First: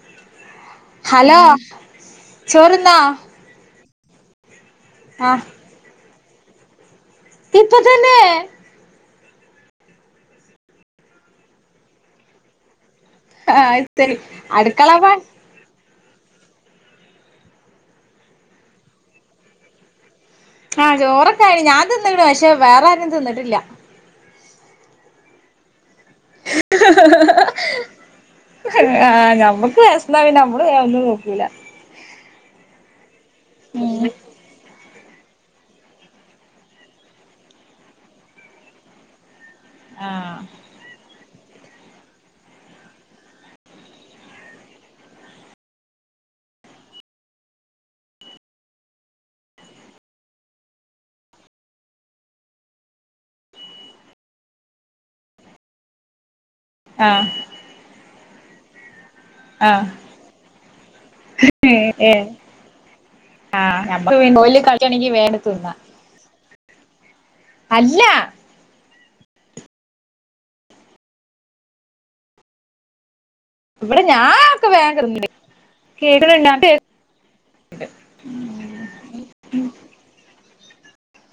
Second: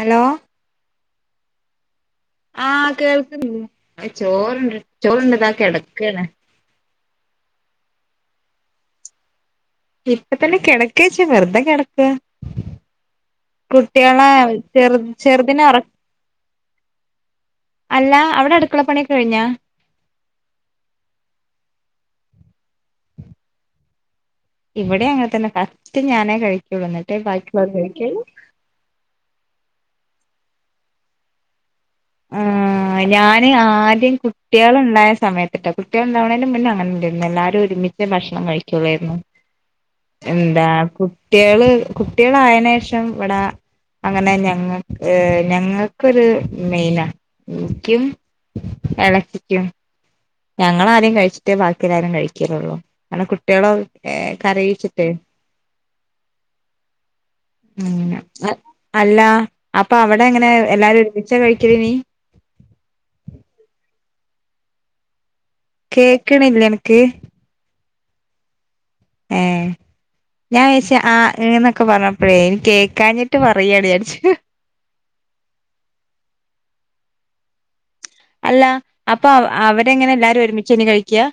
Hello.. hello ആ ചോറ്ന്നോ കേൾക്കനില്ലേ! ചോറുണ്ട് ചോറു ആഹ് നിട്ട കിടക്കാണ്. ഇപ്പ തന്നെ ഇപ്പ തന്നെ കിടക്കാച്ചാ വെറുതെ കിടക്ക. ആഹ് ശരി കുട്ടിളെ അടുക്കള ചെറു പ ചെറു. അറ അല്ല അവിടെ അടുക്കള പണിയൊക്കെ കഴിഞ്ഞുയോ ആ ചോറൊക്കെ ആയിന് ഞാൻ തിന്നണ്‌ പക്ഷെ വേറെ ആരും തിന്നിട്ടില്ല ഇവിടെ അങ്ങനെ തന്നെ ഫസ്റ്റ് ഞാനേ കഴിക്കുള്ളൂ എന്നിട്ട് ബാക്കി ഉള്ളോർ കഴിക്കൊള്ളൂ. ആ ഞമ്മക്ക് വിശന്നാ പിന്നെ ഞമ്മൾ വേഗം ഒന്നും നോക്കൂല ആ ഞാൻ ആദ്യം കു കുട്ടികൾ ഉണ്ടായ സമയത്തട്ടാ കുട്ടികൾ ഉണ്ടാവണുന്നതിന് മുന്നേ അങ്ങനെ ഉണ്ടായിരുന്നു എല്ലാവരും ഒരുമിച്ച് ഭക്ഷണം കഴിക്കുള്ളായിരുന്നു. [inaudible] ആഹ് എന്താ കുട്ടിൾ കുട്ടികളായന് ശേഷം ഇവട അങ്ങനെ ഞങ്ങക്ക് ഞങ്ങക്കൊരു മെയിനാ എനിക്കും ഇളച്ചി ക്കും. ഞങ്ങളാദ്യം കഴിച്ചിട്ട് ബാക്കി എല്ലാവരും കഴിക്കതൊള്ളൂ അല്ല കുട്ടിളേഎ കരയിച്ചിട്ട് ആ അല്ല ആഹ് അപ്പൊ അവിടെ എ ങ്ങനെ എല്ലാരും ഒരുമിച്ച കഴിക്കൽ ഏഹ് നി ഏഹ് ആഹ്, നമ്മക്ക് പിൻ ഓല് കൾച്ചാണെങ്കി വേണ്ട് തിന്ന കേൾക്കണില്ലേ അ നക്ക്? അല്ല ഏ ഞാൻ വിചാരിച്ച് ആ എനൊക്കെ പറഞ്ഞപ്പോഴേ ഇനി കേൾക്കാഞ്ഞിട്ട് ഇവിടെ ഞാനൊക്കെ വേഗം കിടക്കണി [inaudible] [unintelligible] അല്ല അപ്പൊ അവരെങ്ങനെ എല്ലാരും ഒരുമിചെല്ലേ കഴിക്ക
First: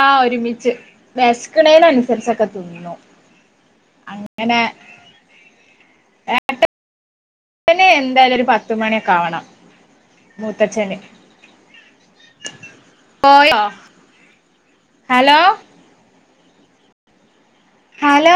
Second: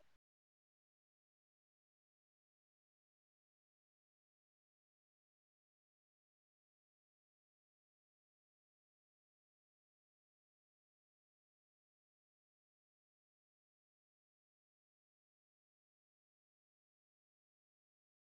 ആ ഒരുമിച്ച് വേഷകനിനുഅനുസരിച്ച് ഒക്കെ തിന്നു അങ്ങനെ- പിന്നേ എന്തായാലും ഒരു പത്തുമണിയൊക്കെ ആവണം മൂത്തച്ഛന് പോയോ? Hello hello